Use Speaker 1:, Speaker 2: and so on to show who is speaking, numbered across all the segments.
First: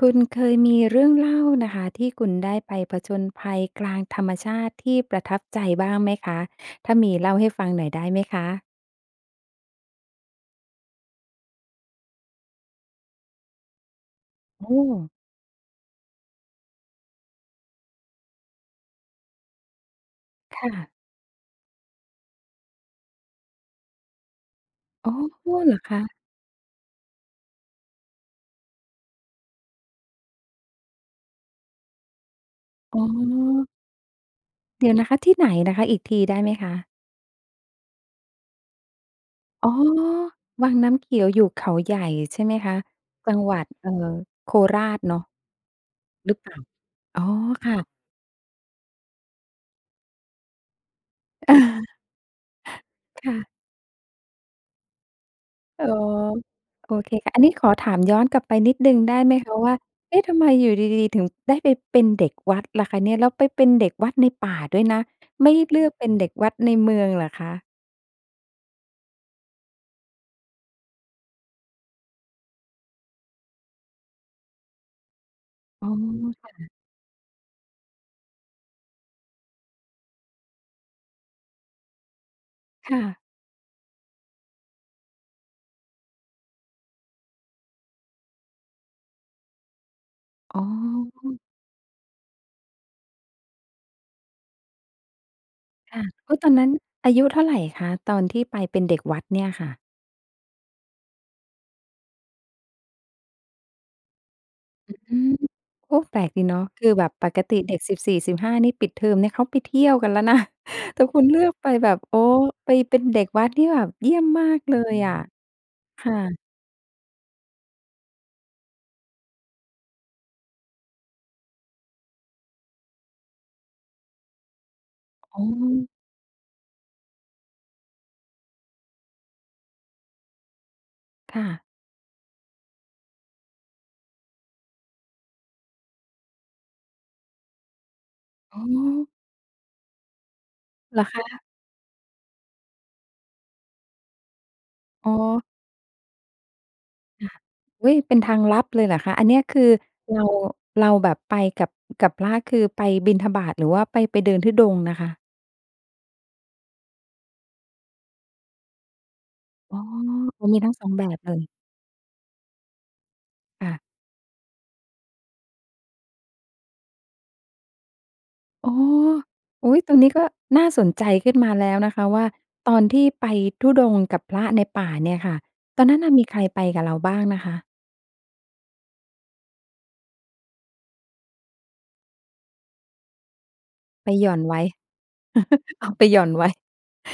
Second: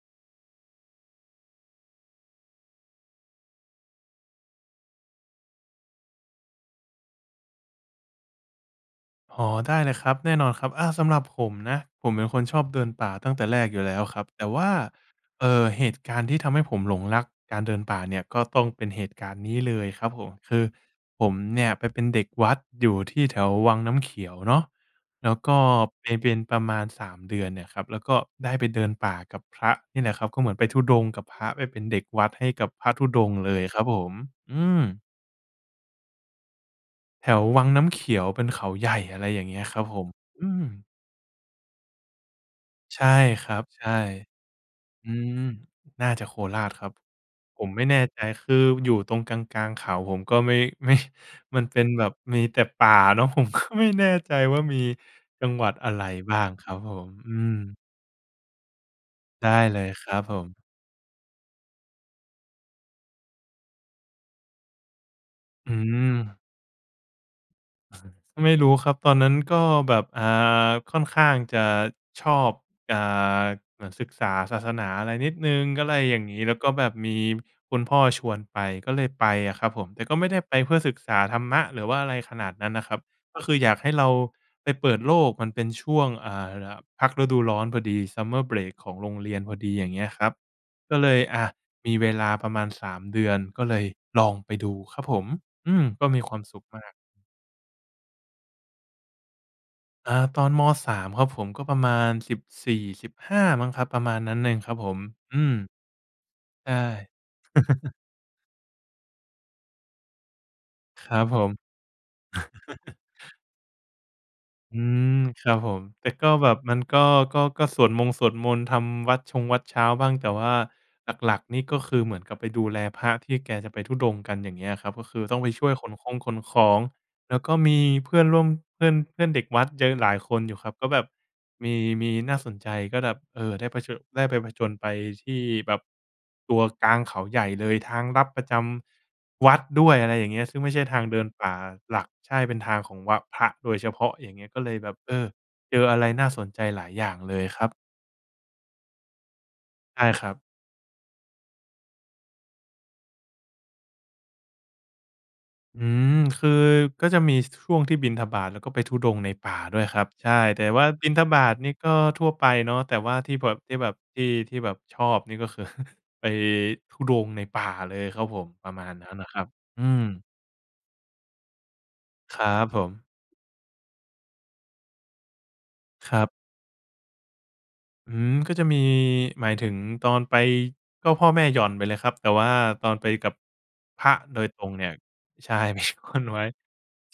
Speaker 1: คุณเคยมีเรื่องเล่านะคะ ที่คุณได้ไปผจญภัยกลางธรรมชาติที่ประทับใจบ้างไหมคะ? ถ้ามี เล่าให้ฟังหน่อยได้ไหมคะ?
Speaker 2: อ๋อ ได้เลยครับ แน่นอนครับ อา สำหรับผมนะ ผมเป็นคนชอบเดินป่าตั้งแต่แรกอยู่แล้วครับ แต่ว
Speaker 1: โอ
Speaker 2: ่า
Speaker 1: ้
Speaker 2: เอ่อ เหตุการณ์ที่ทำให้ผมหลงรักการเดินป่าเนี่ย ก็ต้องเป็นเหตุการณ์นี้เลยครับผม ค
Speaker 1: ค
Speaker 2: ือ
Speaker 1: ่ะ
Speaker 2: ผมเนี่ยไปเป็นเด็กวัดอยู่ที่แถววังน้ำเขียวเนาะ
Speaker 1: อ๋อ
Speaker 2: แล้วก็
Speaker 1: เหรอค
Speaker 2: ไป
Speaker 1: ะ?
Speaker 2: เป็นประมาณ 3 เดือนเนี่ยครับ แล้วก็ได้ไปเดินป่ากับพระนี่แหละครับ ก็เหมือนไปธุดงค์กับพระไปเป็นเด็กวัดให้กับพระ
Speaker 1: อ๋
Speaker 2: ธ
Speaker 1: อ
Speaker 2: ุดงค์เลยครับผม อื
Speaker 1: เดี๋ยว
Speaker 2: ม
Speaker 1: นะคะ ที่ไหนนะคะ? อีกทีได้ไหมคะ?
Speaker 2: แถววังน้ำขียว เป็นเขาใหญ่ อะไรอย่างเงี้ย
Speaker 1: อ๋อ
Speaker 2: ครับผม อื
Speaker 1: วัง
Speaker 2: ม
Speaker 1: น้ำเขียวอยู่เขาใหญ่ใช่ไหมคะ?
Speaker 2: ใช่
Speaker 1: จัง
Speaker 2: ค
Speaker 1: ห
Speaker 2: ร
Speaker 1: ว
Speaker 2: ั
Speaker 1: ั
Speaker 2: บ
Speaker 1: ด
Speaker 2: ใ
Speaker 1: เ
Speaker 2: ช
Speaker 1: อ่อ
Speaker 2: ่
Speaker 1: โคราช
Speaker 2: อื
Speaker 1: เนาะ
Speaker 2: ม น่าจะ
Speaker 1: ห
Speaker 2: โ
Speaker 1: ร
Speaker 2: ค
Speaker 1: ือเปล่า?
Speaker 2: ราชครับ
Speaker 1: อ๋อ
Speaker 2: ผ
Speaker 1: ค
Speaker 2: ม
Speaker 1: ่
Speaker 2: ไม่
Speaker 1: ะ
Speaker 2: แน่ใจ คืออยู่ตรงกลาง ๆ เขา ผมก็ไม่ ไม่
Speaker 1: เออ
Speaker 2: มันเป็นแบบมีแต่ป่าเ
Speaker 1: ค
Speaker 2: นาะ
Speaker 1: ่
Speaker 2: ผม
Speaker 1: ะ
Speaker 2: ก็ไม่แน่ใจ ว่ามี จังหวัด
Speaker 1: อ๋
Speaker 2: อ
Speaker 1: อ
Speaker 2: ะไรบ้างครับผ
Speaker 1: โอ
Speaker 2: ม
Speaker 1: เคค
Speaker 2: อ
Speaker 1: ่
Speaker 2: ื
Speaker 1: ะ อันนี้ขอ
Speaker 2: ม
Speaker 1: ถามย้อนกลับไปนิดหนึ่งได้ไหม
Speaker 2: ไ
Speaker 1: ค
Speaker 2: ด้
Speaker 1: ะว่า
Speaker 2: เลยคร
Speaker 1: เอ
Speaker 2: ั
Speaker 1: ๊ะ!
Speaker 2: บ
Speaker 1: ท
Speaker 2: ผ
Speaker 1: ำไม
Speaker 2: ม
Speaker 1: อยู่ดี ๆ ถึงได้ไปเป็นเด็กวัดล่ะคะเนี่ย? แล้วไปเป็นเด็กวัดในป่าด้วยนะ ไม่
Speaker 2: อื
Speaker 1: เลือกเป็นเด็ก
Speaker 2: ม
Speaker 1: วัดในเมืองเหรอคะ?
Speaker 2: ไม่รู้ครับ ตอนนั้นก็แบบ อ่า ค่อนข้างจะชอบ อ่า เหมือนศึกษาศาสนาอะไรนิดหนึ่งก
Speaker 1: อ
Speaker 2: ็
Speaker 1: ๋อ
Speaker 2: ไรอย่างงี้
Speaker 1: ค
Speaker 2: แ
Speaker 1: ่
Speaker 2: ล้วก
Speaker 1: ะ
Speaker 2: ็แบบมีคุณพ่อชวนไป ก็เลยไปอะครับผม แต่ก็ไม่ได้ไปเพื่อศึกษาธรรมะ หรือว่าอะไรขนาดนั้นนะ
Speaker 1: ค
Speaker 2: คร
Speaker 1: ่
Speaker 2: ับ
Speaker 1: ะ
Speaker 2: ก็คืออยากให้เราไปเปิดโลก มันเป็นช่วง อ่า ล่ะ พักฤดูร้อนพอดี Summer Break ของโรงเรียนพอดีอย่างเงี้ยครับ
Speaker 1: อ๋
Speaker 2: ก็เลย อ
Speaker 1: อ
Speaker 2: ะ มีเวลาประมาณ 3 เดือน ก็เลยลองไปดูครับผม อืม
Speaker 1: ค่
Speaker 2: ก
Speaker 1: ะ
Speaker 2: ็มี
Speaker 1: โอ
Speaker 2: คว
Speaker 1: ้
Speaker 2: าม
Speaker 1: ตอน
Speaker 2: สุ
Speaker 1: น
Speaker 2: ข
Speaker 1: ั้น
Speaker 2: มาก
Speaker 1: อายุเท่าไรคะ? ตอนที่ไปเป็นเด็กวัดเนี่ยค่ะ
Speaker 2: อ่า ตอน ม. 3 ครับผม ก็ประมาณ 14-15 มั้งครับ ประมาณนั้นเองครับผ
Speaker 1: อ
Speaker 2: ม
Speaker 1: ืม
Speaker 2: อืม
Speaker 1: โอ้ แปลกดีเนาะ
Speaker 2: ใช่
Speaker 1: คือแบบปกติเด็ก สิบสี่สิบห้า นี่ ปิดเทอมนี่เขาไปเที่ยวกันแล้วนะ แต
Speaker 2: ค
Speaker 1: ่
Speaker 2: ร
Speaker 1: ค
Speaker 2: ั
Speaker 1: ุ
Speaker 2: บ
Speaker 1: ณเ
Speaker 2: ผ
Speaker 1: ลือ
Speaker 2: ม
Speaker 1: กไปแบบ โอ้ ไปเป็นเด็กวัด นี่แบบเยี่ยมมากเล
Speaker 2: อื
Speaker 1: ยอ
Speaker 2: ม
Speaker 1: ะ
Speaker 2: ครับผม
Speaker 1: ค
Speaker 2: แต่
Speaker 1: ่
Speaker 2: ก็
Speaker 1: ะ
Speaker 2: แบบ มันก็ ก็ ก็สวดมงสวดมนต์ทำวัตรชงวัตรเช้าบ้าง แต่ว่าหลัก ๆ นี่ก็คือเหมือนกับไปดูแลพระที่แกจะไปธุดงค์กัน อย่างเงี้ยครับ ก็คือต้
Speaker 1: อ
Speaker 2: อ
Speaker 1: ๋
Speaker 2: งไปช่วยข
Speaker 1: อ
Speaker 2: นคงขนของ แล้วก็มีเพื่อนร่วม เพื่อน เพื่อนเด็กวัดเยอะหลายคนอยู่ครับ ก็แบบ
Speaker 1: ค่ะ
Speaker 2: มี มีน่าสนใจก็แบบ เออ ได้ผะเช่อะ ได้ไปผจญไปที่แบบ ตัวกลางเขาใหญ่เลย ทางลับประจ
Speaker 1: อ๋อ
Speaker 2: ำ วัดด้วย อะไรอย่างเงี้ย ซึ่งไม่ใช่
Speaker 1: เ
Speaker 2: ท
Speaker 1: ห
Speaker 2: า
Speaker 1: รอ
Speaker 2: งเ
Speaker 1: ค
Speaker 2: ดิน
Speaker 1: ะ?
Speaker 2: ป่าหลัก ใช่ เป็นทางของวะ พระโดยเฉพาะ อย่างเงี้ย ก็เลยแบบ
Speaker 1: อ
Speaker 2: เ
Speaker 1: ๋
Speaker 2: ออ
Speaker 1: อ
Speaker 2: เจออะไรน่าสนใจหลายอย่าง
Speaker 1: ค่
Speaker 2: เ
Speaker 1: ะ
Speaker 2: ลยครับ
Speaker 1: อุ๊ย! เป็นทางลับเลยเหรอคะ? อันเนี้ยคือ
Speaker 2: ใช่
Speaker 1: เร
Speaker 2: ค
Speaker 1: า
Speaker 2: รับ
Speaker 1: เราแบบไปกับ กับพระ คือไปบิณฑบาตหรือว่าไป ไปเดินธุดงค์นะคะ?
Speaker 2: อืม คือก็จะมี ช ช่วงที่บิณฑบาตแล้วก็ไปธุดงค์ในป่า
Speaker 1: อ
Speaker 2: ด
Speaker 1: ๋
Speaker 2: ้
Speaker 1: อ
Speaker 2: วยครับ ใช่
Speaker 1: เออม
Speaker 2: แ
Speaker 1: ี
Speaker 2: ต่
Speaker 1: ทั้ง
Speaker 2: ว
Speaker 1: ส
Speaker 2: ่า
Speaker 1: อง แบ
Speaker 2: บิณฑ
Speaker 1: บเล
Speaker 2: บา
Speaker 1: ย
Speaker 2: ตนี่ก็ทั่วไปเนาะ แต่ว่าที่แบบ
Speaker 1: ค่
Speaker 2: ที่
Speaker 1: ะ
Speaker 2: แบบ ที่ ที่แบบชอบนี่ก็คือ ไปธุดงค์ในป่าเลยครับผม ป
Speaker 1: อ
Speaker 2: ร
Speaker 1: ้
Speaker 2: ะ
Speaker 1: อ
Speaker 2: มาณนั้นอะครับ
Speaker 1: อุ๊
Speaker 2: อ
Speaker 1: ย!
Speaker 2: ื
Speaker 1: ตรงนี้
Speaker 2: ม
Speaker 1: ก็น่าสนใจขึ้นมาแล้วนะคะ ว่า
Speaker 2: ครับ
Speaker 1: ต
Speaker 2: ผ
Speaker 1: อนท
Speaker 2: ม
Speaker 1: ี่ไปธุดงค์กับพระในป่าเนี่ยค่ะ ตอนนั้นน่
Speaker 2: ค
Speaker 1: ะ
Speaker 2: ร
Speaker 1: ม
Speaker 2: ั
Speaker 1: ี
Speaker 2: บ
Speaker 1: ใครไปกับเราบ้างนะคะ?
Speaker 2: อืม ก็จะมี หมายถึงตอนไปก็พ่อแม่หย่อนไปเลยครับ แต่ว่าตอนไปกับ พ
Speaker 1: ไ
Speaker 2: ร
Speaker 1: ป
Speaker 2: ะ
Speaker 1: หย่อ
Speaker 2: โด
Speaker 1: น
Speaker 2: ย
Speaker 1: ไว
Speaker 2: ต
Speaker 1: ้
Speaker 2: รงเนี่ย ใช่ ไป
Speaker 1: เอา
Speaker 2: หย
Speaker 1: ไป
Speaker 2: ่
Speaker 1: หย
Speaker 2: อ
Speaker 1: ่อ
Speaker 2: น
Speaker 1: น
Speaker 2: ไว
Speaker 1: ไ
Speaker 2: ้
Speaker 1: ว้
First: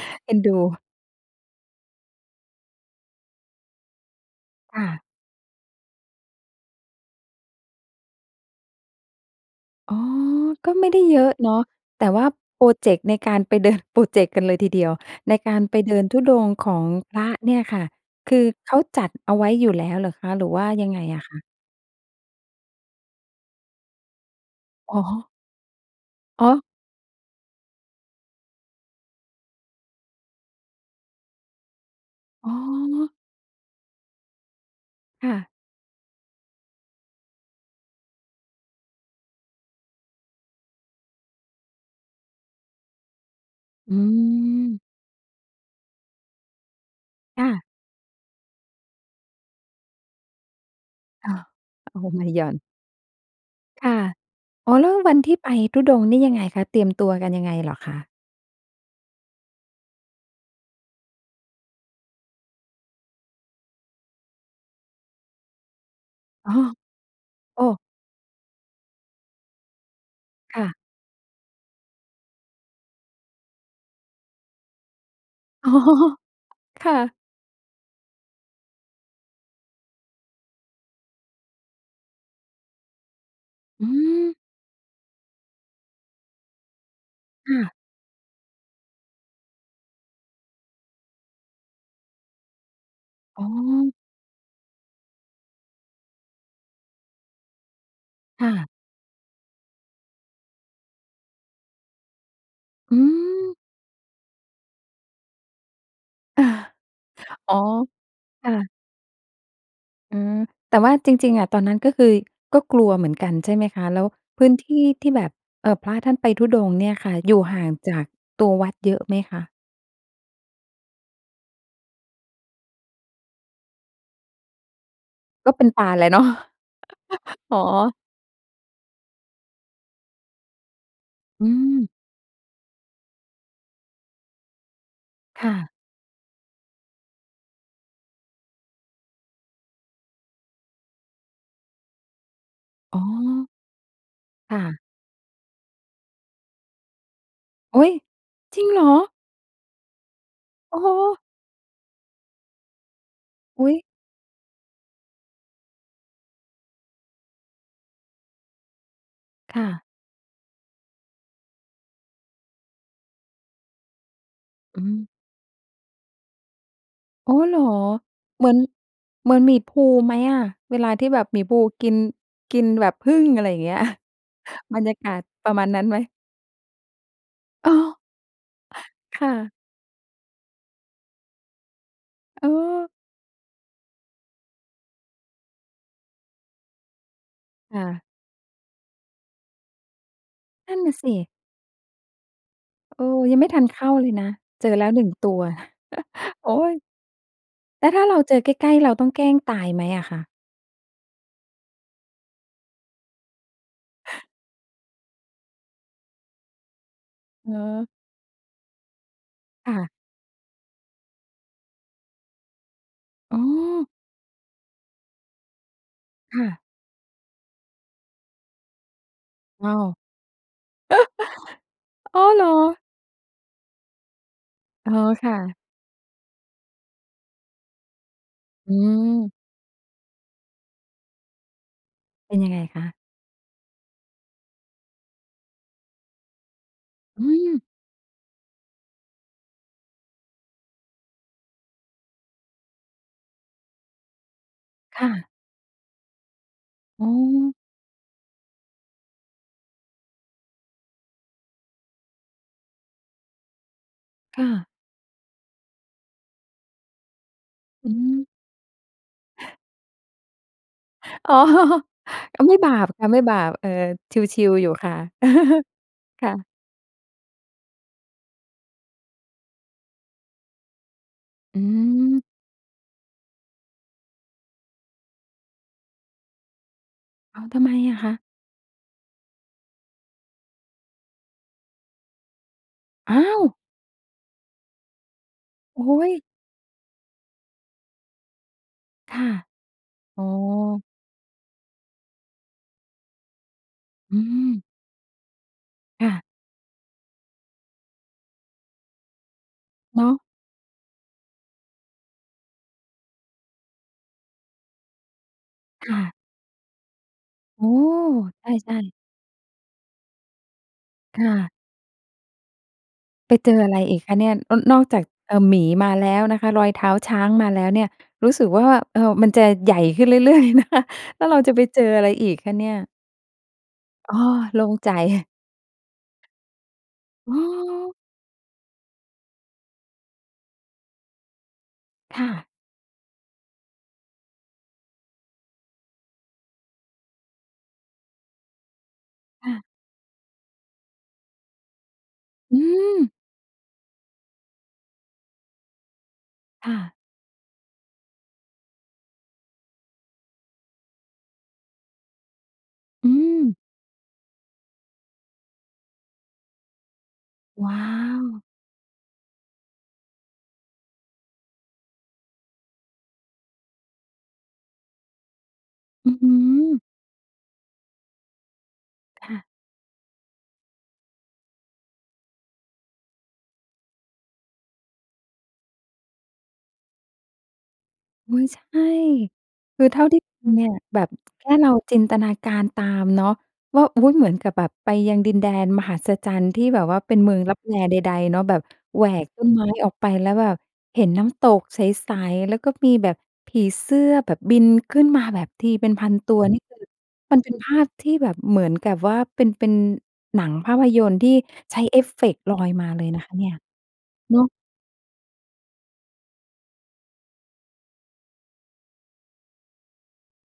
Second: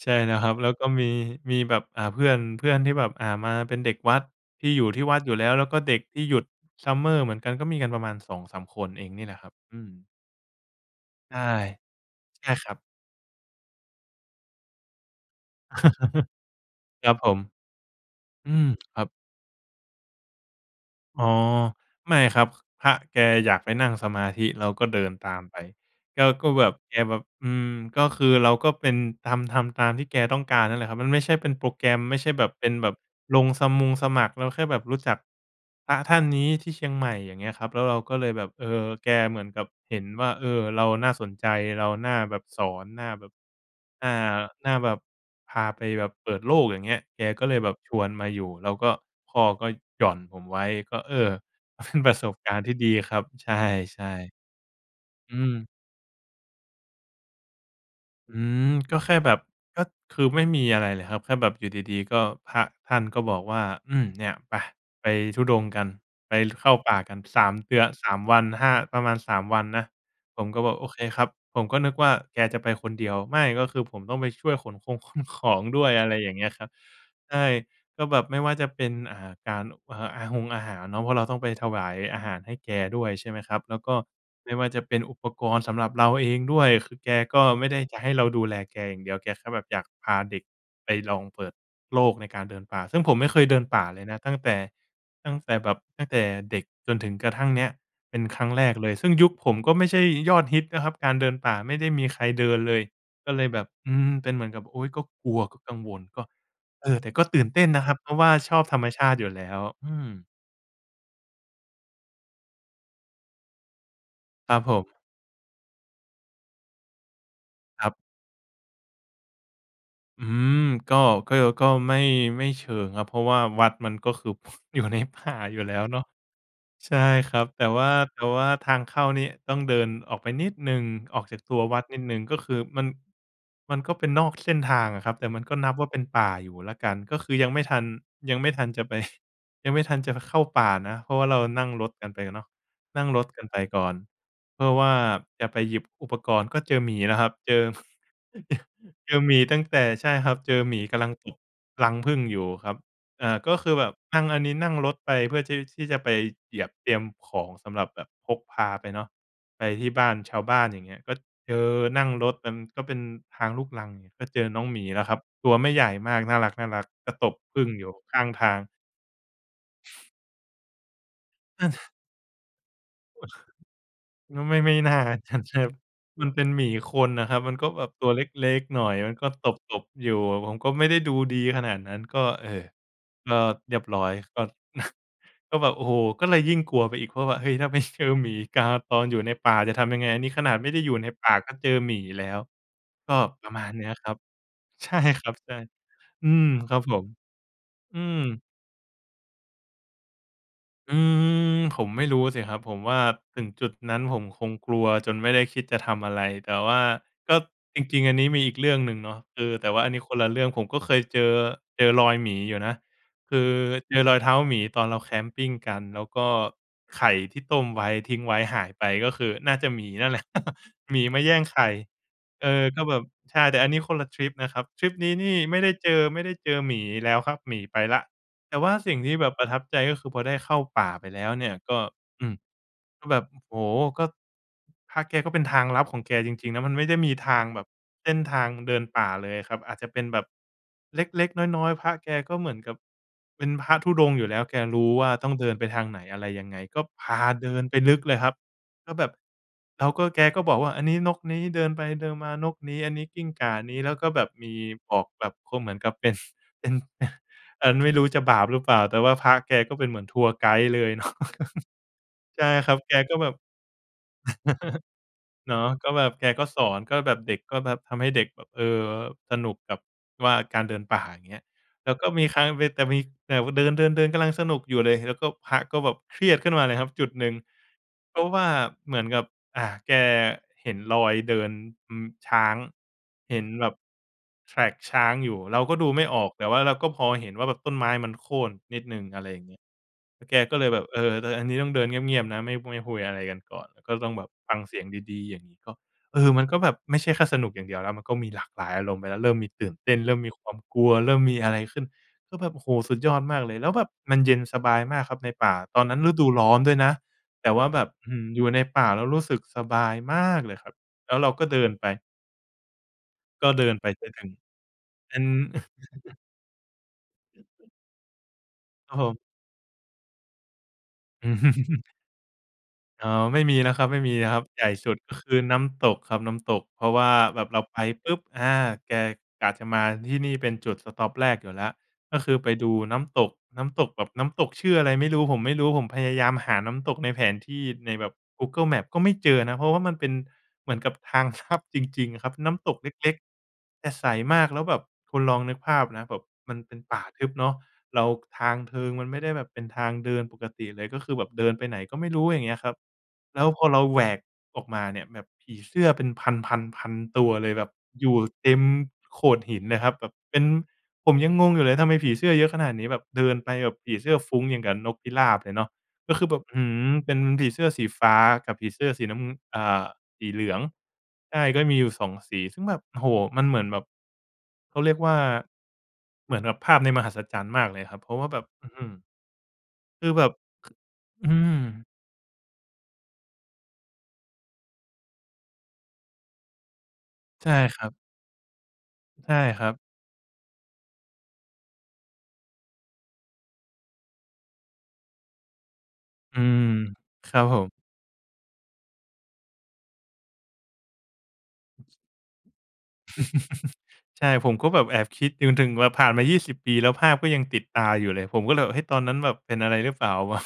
Speaker 2: ใช่
Speaker 1: เ
Speaker 2: แ
Speaker 1: อ
Speaker 2: ล
Speaker 1: ็
Speaker 2: ้
Speaker 1: น
Speaker 2: วค
Speaker 1: ด
Speaker 2: รับ
Speaker 1: ู
Speaker 2: แล้วก็มี มีแบบ อ่า เพื่อน เพื่อนที่แบบ อ่า มาเป็นเด็กวัดที่
Speaker 1: ค
Speaker 2: อ
Speaker 1: ่
Speaker 2: ยู่
Speaker 1: ะ
Speaker 2: ที่วัดอยู่แล้ว แล้วก็เด็กที่หยุด summer เหมือนกันก็มีกันประมาณ 2-3 คนเองนี่แหละครับ อื
Speaker 1: อ๋อ
Speaker 2: ม
Speaker 1: ก็ไม่ได้เยอะ
Speaker 2: ใช่
Speaker 1: เนาะ แต่ว่า
Speaker 2: ใช่
Speaker 1: พร
Speaker 2: ค
Speaker 1: อ
Speaker 2: รับ
Speaker 1: เจกต์ในการไป เดิน พรอเจกต์กันเลยทีเดียว ในการไปเดินธุดงค์ของ
Speaker 2: คร
Speaker 1: พ
Speaker 2: ับ
Speaker 1: ร
Speaker 2: ผ
Speaker 1: ะ
Speaker 2: ม
Speaker 1: เนี่ยค่ะ คือ
Speaker 2: อืม
Speaker 1: เขา
Speaker 2: ค
Speaker 1: จ
Speaker 2: รั
Speaker 1: ั
Speaker 2: บ
Speaker 1: ดเอาไว้อยู่แล้วเหรอคะ หรือว่ายังไงอ
Speaker 2: อ๋อ
Speaker 1: ะคะ?
Speaker 2: ไม่ครับ ค พระแกอยากไปนั่งสมาธิเราก็
Speaker 1: อ
Speaker 2: เ
Speaker 1: ๋
Speaker 2: ดิน
Speaker 1: อ
Speaker 2: ตามไป แกก
Speaker 1: อ๋
Speaker 2: ็
Speaker 1: อ
Speaker 2: แบบแกแบบ อืม ก็คือเราก็เป็น ทำ ทำตามที่แกต้องการนั่นแหละครับ มันไม่ใช่เป็นโปรแกรมไม่ใช่แบ
Speaker 1: อ๋
Speaker 2: บเป็นแบบ
Speaker 1: อ
Speaker 2: ลงสมงสมัคร เราแค่แบบรู้จัก
Speaker 1: ค่ะ
Speaker 2: พระท่านนี้ที่เชียงใหม่ อย่างเงี้ยครับ แล้วเราก็เลยแบบ เออ แกเหมือนกับเห็นว่า เออ เราน่าสนใจ เราน่าแบบสอน น่าแบบ
Speaker 1: อื
Speaker 2: อ่า น่า
Speaker 1: ม
Speaker 2: แบบพาไปแบบเปิดโลกอย่างเงี้ย แก
Speaker 1: ค
Speaker 2: ก็
Speaker 1: ่
Speaker 2: เล
Speaker 1: ะ
Speaker 2: ยแบบชวนมาอยู่ แล้วก็พ่อก็หย่อนผมไว้ก็ เอ
Speaker 1: อ
Speaker 2: อ
Speaker 1: ้อ
Speaker 2: เป
Speaker 1: เอ
Speaker 2: ็
Speaker 1: า
Speaker 2: น ประ
Speaker 1: ม
Speaker 2: ส
Speaker 1: า
Speaker 2: บ
Speaker 1: หย่
Speaker 2: ก
Speaker 1: อ
Speaker 2: า
Speaker 1: น
Speaker 2: รณ์ที่ดีครับ ใ
Speaker 1: ค่ะ
Speaker 2: ช่
Speaker 1: อ๋อ แล้ววันท
Speaker 2: ๆ อื
Speaker 1: ี่ไป
Speaker 2: ม
Speaker 1: ธุดงค์นี่ยังไงคะ เตรียมตัวกันยังไงเหรอคะ?
Speaker 2: อืม ก็แค่แบบ ก็คือไม่มีอะไรเลยครับ แค่แบบอยู่ดี ๆ ก็พระท่านก็บอกว่า "อืม เนี่ยไป ไปธุดงค์กัน ไป
Speaker 1: อ๋อ
Speaker 2: เข้าป่ากัน 3
Speaker 1: โอ
Speaker 2: เดื
Speaker 1: ้!
Speaker 2: อ 3 วัน 5 ประมาณ 3 วันนะ" ผม
Speaker 1: ค
Speaker 2: ก็
Speaker 1: ่
Speaker 2: บอ
Speaker 1: ะ
Speaker 2: ก "โอเคครับ" ผมก็นึกว่าแกจะไปคนเดียว ไม่ ก็คือผมต้องไปช่วยขนคงขนของ
Speaker 1: อ๋อ
Speaker 2: ด้วย อะไรอย่างเงี้ยครับ
Speaker 1: ค่ะ
Speaker 2: ใช่ ก็แบบไม่ว่าจะเป็น อ่า การ เอ่อ อาฮงอาหารเนาะ เพราะเราต้องไปถวายอาหารให้แกด้วยใช่ไหมครับ แล้ว
Speaker 1: อื
Speaker 2: ก็
Speaker 1: ม
Speaker 2: ไม่ว่าจะเป็นอุปกรณ์สำหรับเราเองด้วย คือแกก็
Speaker 1: ค่
Speaker 2: ไม่
Speaker 1: ะ
Speaker 2: ได้จะให้เราดูแลแกอย่างเดียว แกก็แบบอยากพาเด็กไปลองเปิดโลกในการเดินป่า ซึ่งผมไม่เค
Speaker 1: อ๋
Speaker 2: ยเดินป่า
Speaker 1: อ
Speaker 2: เลยนะ ตั้งแต่ ตั้งแต่แบบ ตั้งแต่เด็กจนถึงกระทั่งเนี้ยเป็นคร
Speaker 1: ค
Speaker 2: ั้
Speaker 1: ่
Speaker 2: งแร
Speaker 1: ะ
Speaker 2: กเลย ซึ่งยุคผมก็ไม่ใช่ยอดฮิตนะครับ การเดินป่าไม่ได้มีใครเดินเลย
Speaker 1: อื
Speaker 2: ก็เลย
Speaker 1: ม
Speaker 2: แบบ อืม เป็นเหมือนกับ อุ๊ย ก็กลัว ก็กังวล ก็ เออ แต่ก็ตื่น
Speaker 1: อ๋
Speaker 2: เ
Speaker 1: อ
Speaker 2: ต้นนะครับ เพราะว่า
Speaker 1: ค่
Speaker 2: ชอบ
Speaker 1: ะ
Speaker 2: ธรรมชาติอยู่แล้ว อื
Speaker 1: อื
Speaker 2: ม
Speaker 1: ม แต่ว่าจริง ๆ อะ ตอนนั้นก็คือก็กลัวเหมือนกันใช่ไหมคะ? แล้วพื้
Speaker 2: คร
Speaker 1: น
Speaker 2: ับ
Speaker 1: ท
Speaker 2: ผ
Speaker 1: ี่
Speaker 2: ม
Speaker 1: ที่แบบ เอ่อ พระท่านไปธุดงค์เนี่ยค่ะ อยู่ห่าง
Speaker 2: คร
Speaker 1: จ
Speaker 2: ับ
Speaker 1: ากตัววัดเยอะไหมคะ?
Speaker 2: อืม ก็ ก็ ย ก็ไม่ ไม่เชิงครับ เพราะว่าวัดมันก็คือ อยู่ในป่า
Speaker 1: ก็
Speaker 2: อย
Speaker 1: เ
Speaker 2: ู
Speaker 1: ป
Speaker 2: ่
Speaker 1: ็น
Speaker 2: แล้
Speaker 1: ป่
Speaker 2: ว
Speaker 1: า
Speaker 2: เนา
Speaker 1: แหล
Speaker 2: ะ
Speaker 1: ะ เนาะ
Speaker 2: ใช่ครับ
Speaker 1: อ๋อ
Speaker 2: แต่ว่า แต่ว่าทางเข้านี่ต้องเดินออกไปนิดหนึ่ง ออกจาก
Speaker 1: อื
Speaker 2: ตัววัด
Speaker 1: ม
Speaker 2: นิดหนึ่งก็คือมัน มันก็เป็นนอกเส้นทางอะครับ แต่มั
Speaker 1: ค
Speaker 2: น
Speaker 1: ่
Speaker 2: ก็น
Speaker 1: ะ
Speaker 2: ับว่าเป็นป่าอยู่แล้วกัน ก็คือยังไม่ทัน ยังไม่ทันจะ ไป ยังไม่ทันจะเข้าป่านะ เพราะว่าเรานั่งรถกันไปเนาะ
Speaker 1: อ๋
Speaker 2: นั่งรถกัน
Speaker 1: อ
Speaker 2: ไปก่อน
Speaker 1: ค่
Speaker 2: เพื่อ
Speaker 1: ะ
Speaker 2: ว่าจะไปหยิบอุปกรณ์ ก็เจอหมีแล้วครับ เจอ
Speaker 1: โอ๊ย! จริงเหรอ?
Speaker 2: เจอหมีตั้งแต่ ใช่ครับ เจอ
Speaker 1: โ
Speaker 2: หม
Speaker 1: อ้
Speaker 2: ี
Speaker 1: โ
Speaker 2: กำลัง
Speaker 1: ฮ!
Speaker 2: ตบรังผึ้งอยู่อะครับ อ่า ก็
Speaker 1: อ
Speaker 2: ค
Speaker 1: ุ
Speaker 2: ื
Speaker 1: ๊ย!
Speaker 2: อแบบพังอันนี้นั่งรถไปเพื่อที่ ที่จะไปเหยียบเตรียมของสำหรับแบบพกพาไปเนาะ
Speaker 1: ค
Speaker 2: ไ
Speaker 1: ่
Speaker 2: ป
Speaker 1: ะ
Speaker 2: ที่บ้านชาวบ้านอย่างเงี้ย ก็เจอนั่งรถนั้น ก็เป็นทางลูกรัง ก็เจอน้องห
Speaker 1: อ
Speaker 2: มีแล้ว
Speaker 1: ืม
Speaker 2: ครับ ตัวไม่ใหญ่มากน่ารัก ๆ แต่ต
Speaker 1: อ๋อ
Speaker 2: บ
Speaker 1: เห
Speaker 2: ผ
Speaker 1: รอ
Speaker 2: ึ้งอยู่ข้าง
Speaker 1: เห
Speaker 2: ท
Speaker 1: มือ
Speaker 2: า
Speaker 1: น
Speaker 2: ง
Speaker 1: เหมือนหมีพูห์ไหมอะ? เวลาที่แบบหมี่พูห์กิน กินแบบผึ้งอะไรอย่างเงี้ย
Speaker 2: ก็ไม่ ไม่
Speaker 1: บรรย
Speaker 2: น่
Speaker 1: า
Speaker 2: า
Speaker 1: กาศ
Speaker 2: ชั่น
Speaker 1: ปร
Speaker 2: เช
Speaker 1: ะ
Speaker 2: ่
Speaker 1: มาณ
Speaker 2: บ
Speaker 1: นั้นไหม?
Speaker 2: มันเป็นหมีคนน่ะครับ มันก
Speaker 1: อ
Speaker 2: ็
Speaker 1: ๋อ
Speaker 2: แบบตัวเล็ก ๆ หน่อย มัน
Speaker 1: ค
Speaker 2: ก็
Speaker 1: ่
Speaker 2: ต
Speaker 1: ะ
Speaker 2: บ ๆ อยู่อะ ผมก็ไม่ได้ดูดีขนาดนั้น ก็ เ
Speaker 1: อ
Speaker 2: อ
Speaker 1: ๋
Speaker 2: ่อ
Speaker 1: อ
Speaker 2: ก็เรียบร้อย ก็ ก็แบบ โอ้โฮ! ก็เลยยิ่งกลัวไปอีกเพราะว่า เฮ้ย! ถ้า
Speaker 1: ค
Speaker 2: ไป
Speaker 1: ่
Speaker 2: เจ
Speaker 1: ะ
Speaker 2: อหมีกาตอนอยู่ในป่าจะทำยังไง นี่ขนาดไม่
Speaker 1: นั
Speaker 2: ไ
Speaker 1: ่
Speaker 2: ด้
Speaker 1: นน
Speaker 2: อย
Speaker 1: ่
Speaker 2: ู่
Speaker 1: ะส
Speaker 2: ในป
Speaker 1: ิ
Speaker 2: ่าก็เจอหมีแล้ว
Speaker 1: เออ
Speaker 2: ก็
Speaker 1: ยังไ
Speaker 2: ป
Speaker 1: ม่
Speaker 2: ระ
Speaker 1: ทั
Speaker 2: มา
Speaker 1: น
Speaker 2: ณ
Speaker 1: เข
Speaker 2: เนี
Speaker 1: ้
Speaker 2: ้
Speaker 1: า
Speaker 2: ย
Speaker 1: เ
Speaker 2: ค
Speaker 1: ล
Speaker 2: ร
Speaker 1: ย
Speaker 2: ับ
Speaker 1: นะ เจอแล้
Speaker 2: ใช
Speaker 1: ว
Speaker 2: ่
Speaker 1: 1
Speaker 2: ค
Speaker 1: ต
Speaker 2: ร
Speaker 1: ั
Speaker 2: ับ
Speaker 1: ว
Speaker 2: ใช่ อืม
Speaker 1: โอ๊
Speaker 2: ครับ
Speaker 1: ย
Speaker 2: ผม
Speaker 1: และ
Speaker 2: อื
Speaker 1: ถ้าเราเจ
Speaker 2: ม
Speaker 1: อใกล้ ๆ เราต้องแกล้งตายไหมอะคะ?
Speaker 2: อืม ผมไม่รู้สิครับ ผมว่า ถึงจุดนั้นผมคงกลัวจนไม่ได้คิดจะทำอะไร แต่ว่าก็
Speaker 1: เนา
Speaker 2: จ
Speaker 1: ะ
Speaker 2: ริง ๆ อันนี้มีอีกเรื่องหนึ่งเนาะ คือแต
Speaker 1: ค
Speaker 2: ่ว
Speaker 1: ่
Speaker 2: ่าอ
Speaker 1: ะ
Speaker 2: ันนี้คนละเรื่อง ผมก็เคยเจอ เจอรอยหมีอยู่นะ ค
Speaker 1: อ๋
Speaker 2: ือ
Speaker 1: อ
Speaker 2: เจอรอยเท้าหมีตอนเราแคมปิงกัน แล้วก็
Speaker 1: ค่ะ
Speaker 2: ไข่ที่ต้มไว้ทิ้งไว้หายไป ก็คือน่าจ
Speaker 1: ว
Speaker 2: ะ
Speaker 1: ้า
Speaker 2: หม
Speaker 1: ว!
Speaker 2: ีนั่นแหละ หมีมาแย่งไข่
Speaker 1: อ้อ เหร
Speaker 2: เอ
Speaker 1: อ?
Speaker 2: อ ก็แบบ ใช่ แต่อันนี้คนละทริปนะครับ ทร
Speaker 1: อ
Speaker 2: ิ
Speaker 1: ๋
Speaker 2: ป
Speaker 1: อ
Speaker 2: นี้น
Speaker 1: ค่
Speaker 2: ี่ไม
Speaker 1: ะ
Speaker 2: ่ได้เจอ ไม่ได้เจอหมีแล้วครับ หมีไปแล้ว แต่ว่
Speaker 1: อ
Speaker 2: า
Speaker 1: ื
Speaker 2: สิ่งที่แบ
Speaker 1: ม
Speaker 2: บประทับใจก็คือ พอได้เข้าป่าไปแล้วเนี่ย ก็ อื
Speaker 1: เป
Speaker 2: ม
Speaker 1: ็นยังไงคะ?
Speaker 2: ก็แบบ โอ้โฮ! ก็ พระแก ก็เป็นทางลับของแกจริง ๆ นะ มันไม่ได้มี
Speaker 1: อื
Speaker 2: ทาง
Speaker 1: อ!
Speaker 2: แบบเส้นทางมันเดินป่าเลยอะครับ อาจจะเป็นแบบเล็ก ๆ น้อย ๆ พระแกก็เหมือนกับเป็นพระธุดงค์อยู่แล้ว แกรู้
Speaker 1: ค
Speaker 2: ว
Speaker 1: ่
Speaker 2: ่าต
Speaker 1: ะ
Speaker 2: ้องเดินไปทางไหน อะไรยังไง ก็
Speaker 1: อ
Speaker 2: พ
Speaker 1: ๋
Speaker 2: าเดิ
Speaker 1: อ
Speaker 2: นไปลึกเลยครับ ก็แบบ แล้วก็แกก็บอกว่า อันนี้นกนี้ เดินไปเดินมา นกนี้ อันนี้กิ้งก่านี้ แล้วก็แบบ
Speaker 1: ค่
Speaker 2: มี
Speaker 1: ะ
Speaker 2: บอกแบบก็เหมือนกับ เป็น เป็น อัน
Speaker 1: อ
Speaker 2: ไม
Speaker 1: ื
Speaker 2: ่
Speaker 1: อ
Speaker 2: ร
Speaker 1: ฮ
Speaker 2: ู้จะ
Speaker 1: ึ
Speaker 2: บาปหรือเปล่า? แต่ว่าพระแกก็เป็นเหมือนทัวร์ไกด์เลย เนาะ
Speaker 1: อ๋อ อ
Speaker 2: ใช
Speaker 1: ะ
Speaker 2: ่
Speaker 1: ไม่
Speaker 2: ค
Speaker 1: บ
Speaker 2: ร
Speaker 1: า
Speaker 2: ับ
Speaker 1: ป
Speaker 2: แก
Speaker 1: ค่ะ
Speaker 2: ก็
Speaker 1: ไม่
Speaker 2: แบ
Speaker 1: บ
Speaker 2: บ
Speaker 1: าป เออ ชิล ๆ อยู่ค่ะ
Speaker 2: เนาะ ก็แบบ
Speaker 1: ค
Speaker 2: แก
Speaker 1: ่
Speaker 2: ก็
Speaker 1: ะ
Speaker 2: สอน ก็แบบเด็ก ก็แบบทำให้เด็กแบบ เออ สนุกแบบว่าการเดินป่าเงี้ย
Speaker 1: อื
Speaker 2: แล้วก็
Speaker 1: ม
Speaker 2: มีครั้งหนึ่งเป็น แต่มีแบบว่าเดิน ๆ ๆ กำลังสนุกอยู่เลย แล้วก็พระ ก็แบบเครียดขึ้นมาเลยครับจุดหนึ่ง
Speaker 1: อ้าว! ทำไมอะคะ?
Speaker 2: เพราะว่าเหมือนกับ อ่า แกเห็นรอยเดิน อืม ช้าง
Speaker 1: อ้า
Speaker 2: เห็น
Speaker 1: ว!
Speaker 2: แบบ track ช้างอยู่ เราก็
Speaker 1: โอ้
Speaker 2: ดู
Speaker 1: โ
Speaker 2: ไม่
Speaker 1: ฮ!
Speaker 2: ออก แต่ว่าเราก็พอเห็นว่า แบบต้นไม้มันโค่นนิดหนึ่ง
Speaker 1: ค
Speaker 2: อ
Speaker 1: ่
Speaker 2: ะไ
Speaker 1: ะ
Speaker 2: รอย่างงี้
Speaker 1: อ
Speaker 2: แล
Speaker 1: ๋อ
Speaker 2: ้วแกก็เลยแบบ "เออ แต่อันนี้ต้องเดินเงียบ ๆ นะ ไม่ ไม่คุยอะไรกันก่อน ก็ต้อ
Speaker 1: อ
Speaker 2: ง
Speaker 1: ื
Speaker 2: แบบฟั
Speaker 1: ม
Speaker 2: งเสียงดี ๆ" อย่างงี้ ก็
Speaker 1: ค่
Speaker 2: เ
Speaker 1: ะ
Speaker 2: ออ มันก็แบบไม่ใช่แค่สนุกอย่างเดียวแล้ว มันก็มีหลากหลายอารมณ์ไปแล้ว เริ่มมีตื่นเต้น
Speaker 1: เน
Speaker 2: เ
Speaker 1: า
Speaker 2: ริ
Speaker 1: ะ
Speaker 2: ่มมีความกลัว เริ่มมีอะไรขึ้น ก็แบบ โอ้โฮ! สุดยอดมากเลย แล้วแบบมันเย็นสบายมากครับในป่า ตอน
Speaker 1: ค
Speaker 2: นั
Speaker 1: ่
Speaker 2: ้น
Speaker 1: ะ
Speaker 2: ฤดูร้อนด้วยนะ แต่ว
Speaker 1: โอ
Speaker 2: ่
Speaker 1: ้
Speaker 2: าแบ
Speaker 1: โ
Speaker 2: บ อื้อฮ
Speaker 1: ฮ!
Speaker 2: ือ อยู่ใน
Speaker 1: ใช่
Speaker 2: ป่า
Speaker 1: ๆ
Speaker 2: แล้วรู้สึกสบาย มาก เลยครับ แล้ว
Speaker 1: ค
Speaker 2: เร
Speaker 1: ่
Speaker 2: าก็
Speaker 1: ะ
Speaker 2: เดินไป
Speaker 1: ไป
Speaker 2: ก็
Speaker 1: เจ
Speaker 2: เ
Speaker 1: อ
Speaker 2: ดิ
Speaker 1: อะไร
Speaker 2: นไป
Speaker 1: อีก
Speaker 2: ด้ว
Speaker 1: ค
Speaker 2: ย
Speaker 1: ะ
Speaker 2: กั
Speaker 1: เนี
Speaker 2: น
Speaker 1: ่ย? น นอกจาก
Speaker 2: อื
Speaker 1: เอ
Speaker 2: ม
Speaker 1: ่อ หมีมาแล้วนะคะ รอยเท้าช้างมาแล้วเนี่ย รู้สึกว่า
Speaker 2: คร
Speaker 1: เ
Speaker 2: ับ
Speaker 1: อ่
Speaker 2: ผ
Speaker 1: อ
Speaker 2: ม
Speaker 1: มันจะใหญ่ขึ้นเรื่อย ๆ เลยนะคะ แล้วเราจะไปเจออะไรอีกคะเนี่ย?
Speaker 2: อ๋อ ไม่มีแล้วครับ ไม่ม
Speaker 1: อ
Speaker 2: ี
Speaker 1: ้อ
Speaker 2: แล้วครับ
Speaker 1: โ
Speaker 2: ใ
Speaker 1: ล
Speaker 2: หญ
Speaker 1: ่
Speaker 2: ่
Speaker 1: ง
Speaker 2: ส
Speaker 1: ใจ
Speaker 2: ุดก็คือน้ำตกครับ น้ำตก เพราะว่า
Speaker 1: อ๋
Speaker 2: แบบเราไป
Speaker 1: อ
Speaker 2: ปุ๊บ อา แกกะจะมาที่นี่เป็นจุดสต็อปแรกอยู่แล้ว ก
Speaker 1: ค
Speaker 2: ็
Speaker 1: ่
Speaker 2: คือไ
Speaker 1: ะ
Speaker 2: ปดูน้ำตก น้ำตกแบบ น้ำตกชื่ออะไรไม่รู้ ผมไม่รู้ ผมพยายามหาน้ำตกในแผนที่ ในแบบ Google Maps ก็ไม่เจอ
Speaker 1: ค่
Speaker 2: นะ
Speaker 1: ะ
Speaker 2: เพราะว่ามันเป็นเหมือนกับทาง ทับ จริง ๆ ครับ น้
Speaker 1: อ
Speaker 2: ำตกเ
Speaker 1: ือ
Speaker 2: ล็ก ๆ แต่ใสมาก แล้วแบบคุณลองนึกภาพนะ แบบมัน
Speaker 1: ค
Speaker 2: เป
Speaker 1: ่
Speaker 2: ็น
Speaker 1: ะ
Speaker 2: ป่าทึบเนาะ เรา ทางเทิงมันไม่ได้แบบเป็นทางเดินปกติเลย ก็คือแบบเดินไปไหนก็ไม่รู้ อย่างเงี้ยครับ
Speaker 1: อื
Speaker 2: แล้ว
Speaker 1: ม
Speaker 2: พอเราแหวกออกมาเนี่ยแบบผีเสื้อเป็น 1,000 1,000 1,000 ตัวเลย แบ
Speaker 1: ว
Speaker 2: บ
Speaker 1: ้า
Speaker 2: อยู่
Speaker 1: ว
Speaker 2: เต็มโขดหินน่ะครับ แบบเป็น ผมยังงงอยู่เลยทำไมผีเสื้อเยอะขนาดนี้ แบบเดินไปแบบผีเสื้อฟุ้งอย่างกับนกพิราบเลยเนาะ
Speaker 1: อ
Speaker 2: ก
Speaker 1: ื
Speaker 2: ็
Speaker 1: ้อ
Speaker 2: คื
Speaker 1: ฮ
Speaker 2: อแ
Speaker 1: ื
Speaker 2: บบ อื้อฮื
Speaker 1: อ
Speaker 2: อ เป็นผีเสื้อสีฟ้ากับผีเสื้อสีน้ำ
Speaker 1: ค
Speaker 2: งื้
Speaker 1: ่
Speaker 2: อ
Speaker 1: ะ
Speaker 2: อ่า สีเหลือง ใช่ ก็มีอยู่สองสี ซึ่งแบบ โอ้โฮ! มันเหมือนแบบ เขาเรียกว่า เหมือนแบบภาพในมหัศจรรย์มากเลยครับ เพราะว่า
Speaker 1: โอ
Speaker 2: แ
Speaker 1: ๊
Speaker 2: บบ
Speaker 1: ย ใช
Speaker 2: อื้อฮ
Speaker 1: ่
Speaker 2: ือ
Speaker 1: คือเท่
Speaker 2: ค
Speaker 1: า
Speaker 2: ือ
Speaker 1: ที่
Speaker 2: แบบ
Speaker 1: คุณเนี่ย แบบ
Speaker 2: ค อื
Speaker 1: แค่
Speaker 2: ม
Speaker 1: เราจินตนาการตามเนาะว่า อุ๊ย! เหมือนกับแบบไปยังดินแดนมหัศจรรย์ที่แบบว่าเป็นเมือง
Speaker 2: ใช่
Speaker 1: ลับแล
Speaker 2: ครั
Speaker 1: ใ
Speaker 2: บ
Speaker 1: ด ๆ เนาะ แบบแหวก
Speaker 2: ใช่
Speaker 1: ต้น
Speaker 2: ค
Speaker 1: ไม
Speaker 2: ร
Speaker 1: ้
Speaker 2: ับ
Speaker 1: ออกไปแล้วแบบเห็นน้ำตกใส ๆ แล้วก็มีแบบผีเสื้อแบบบินขึ้นมาแบบทีเป็น 1,000 ตั
Speaker 2: อื
Speaker 1: ว นี่
Speaker 2: ม
Speaker 1: คือ
Speaker 2: ค
Speaker 1: ม
Speaker 2: ร
Speaker 1: ั
Speaker 2: ั
Speaker 1: น
Speaker 2: บ
Speaker 1: เป็
Speaker 2: ผ
Speaker 1: นภ
Speaker 2: ม
Speaker 1: าพที่แบบเหมือนกับว่า เป็น เป็นหนังภาพยนตร์ที่ ใช้เอฟเฟกต์ลอยมาเลยนะคะเนี่ย
Speaker 2: ใช่
Speaker 1: เนาะ
Speaker 2: ผมก็แบบแอบคิด จนถึงแบบผ่านมา 20 ปีแล้วภาพก็ยังติดตาอยู่เลย ผมก็เลยแบบ เฮ้ย! ตอนนั้นแบบเป็นอะไรหรือเปล่าวะ?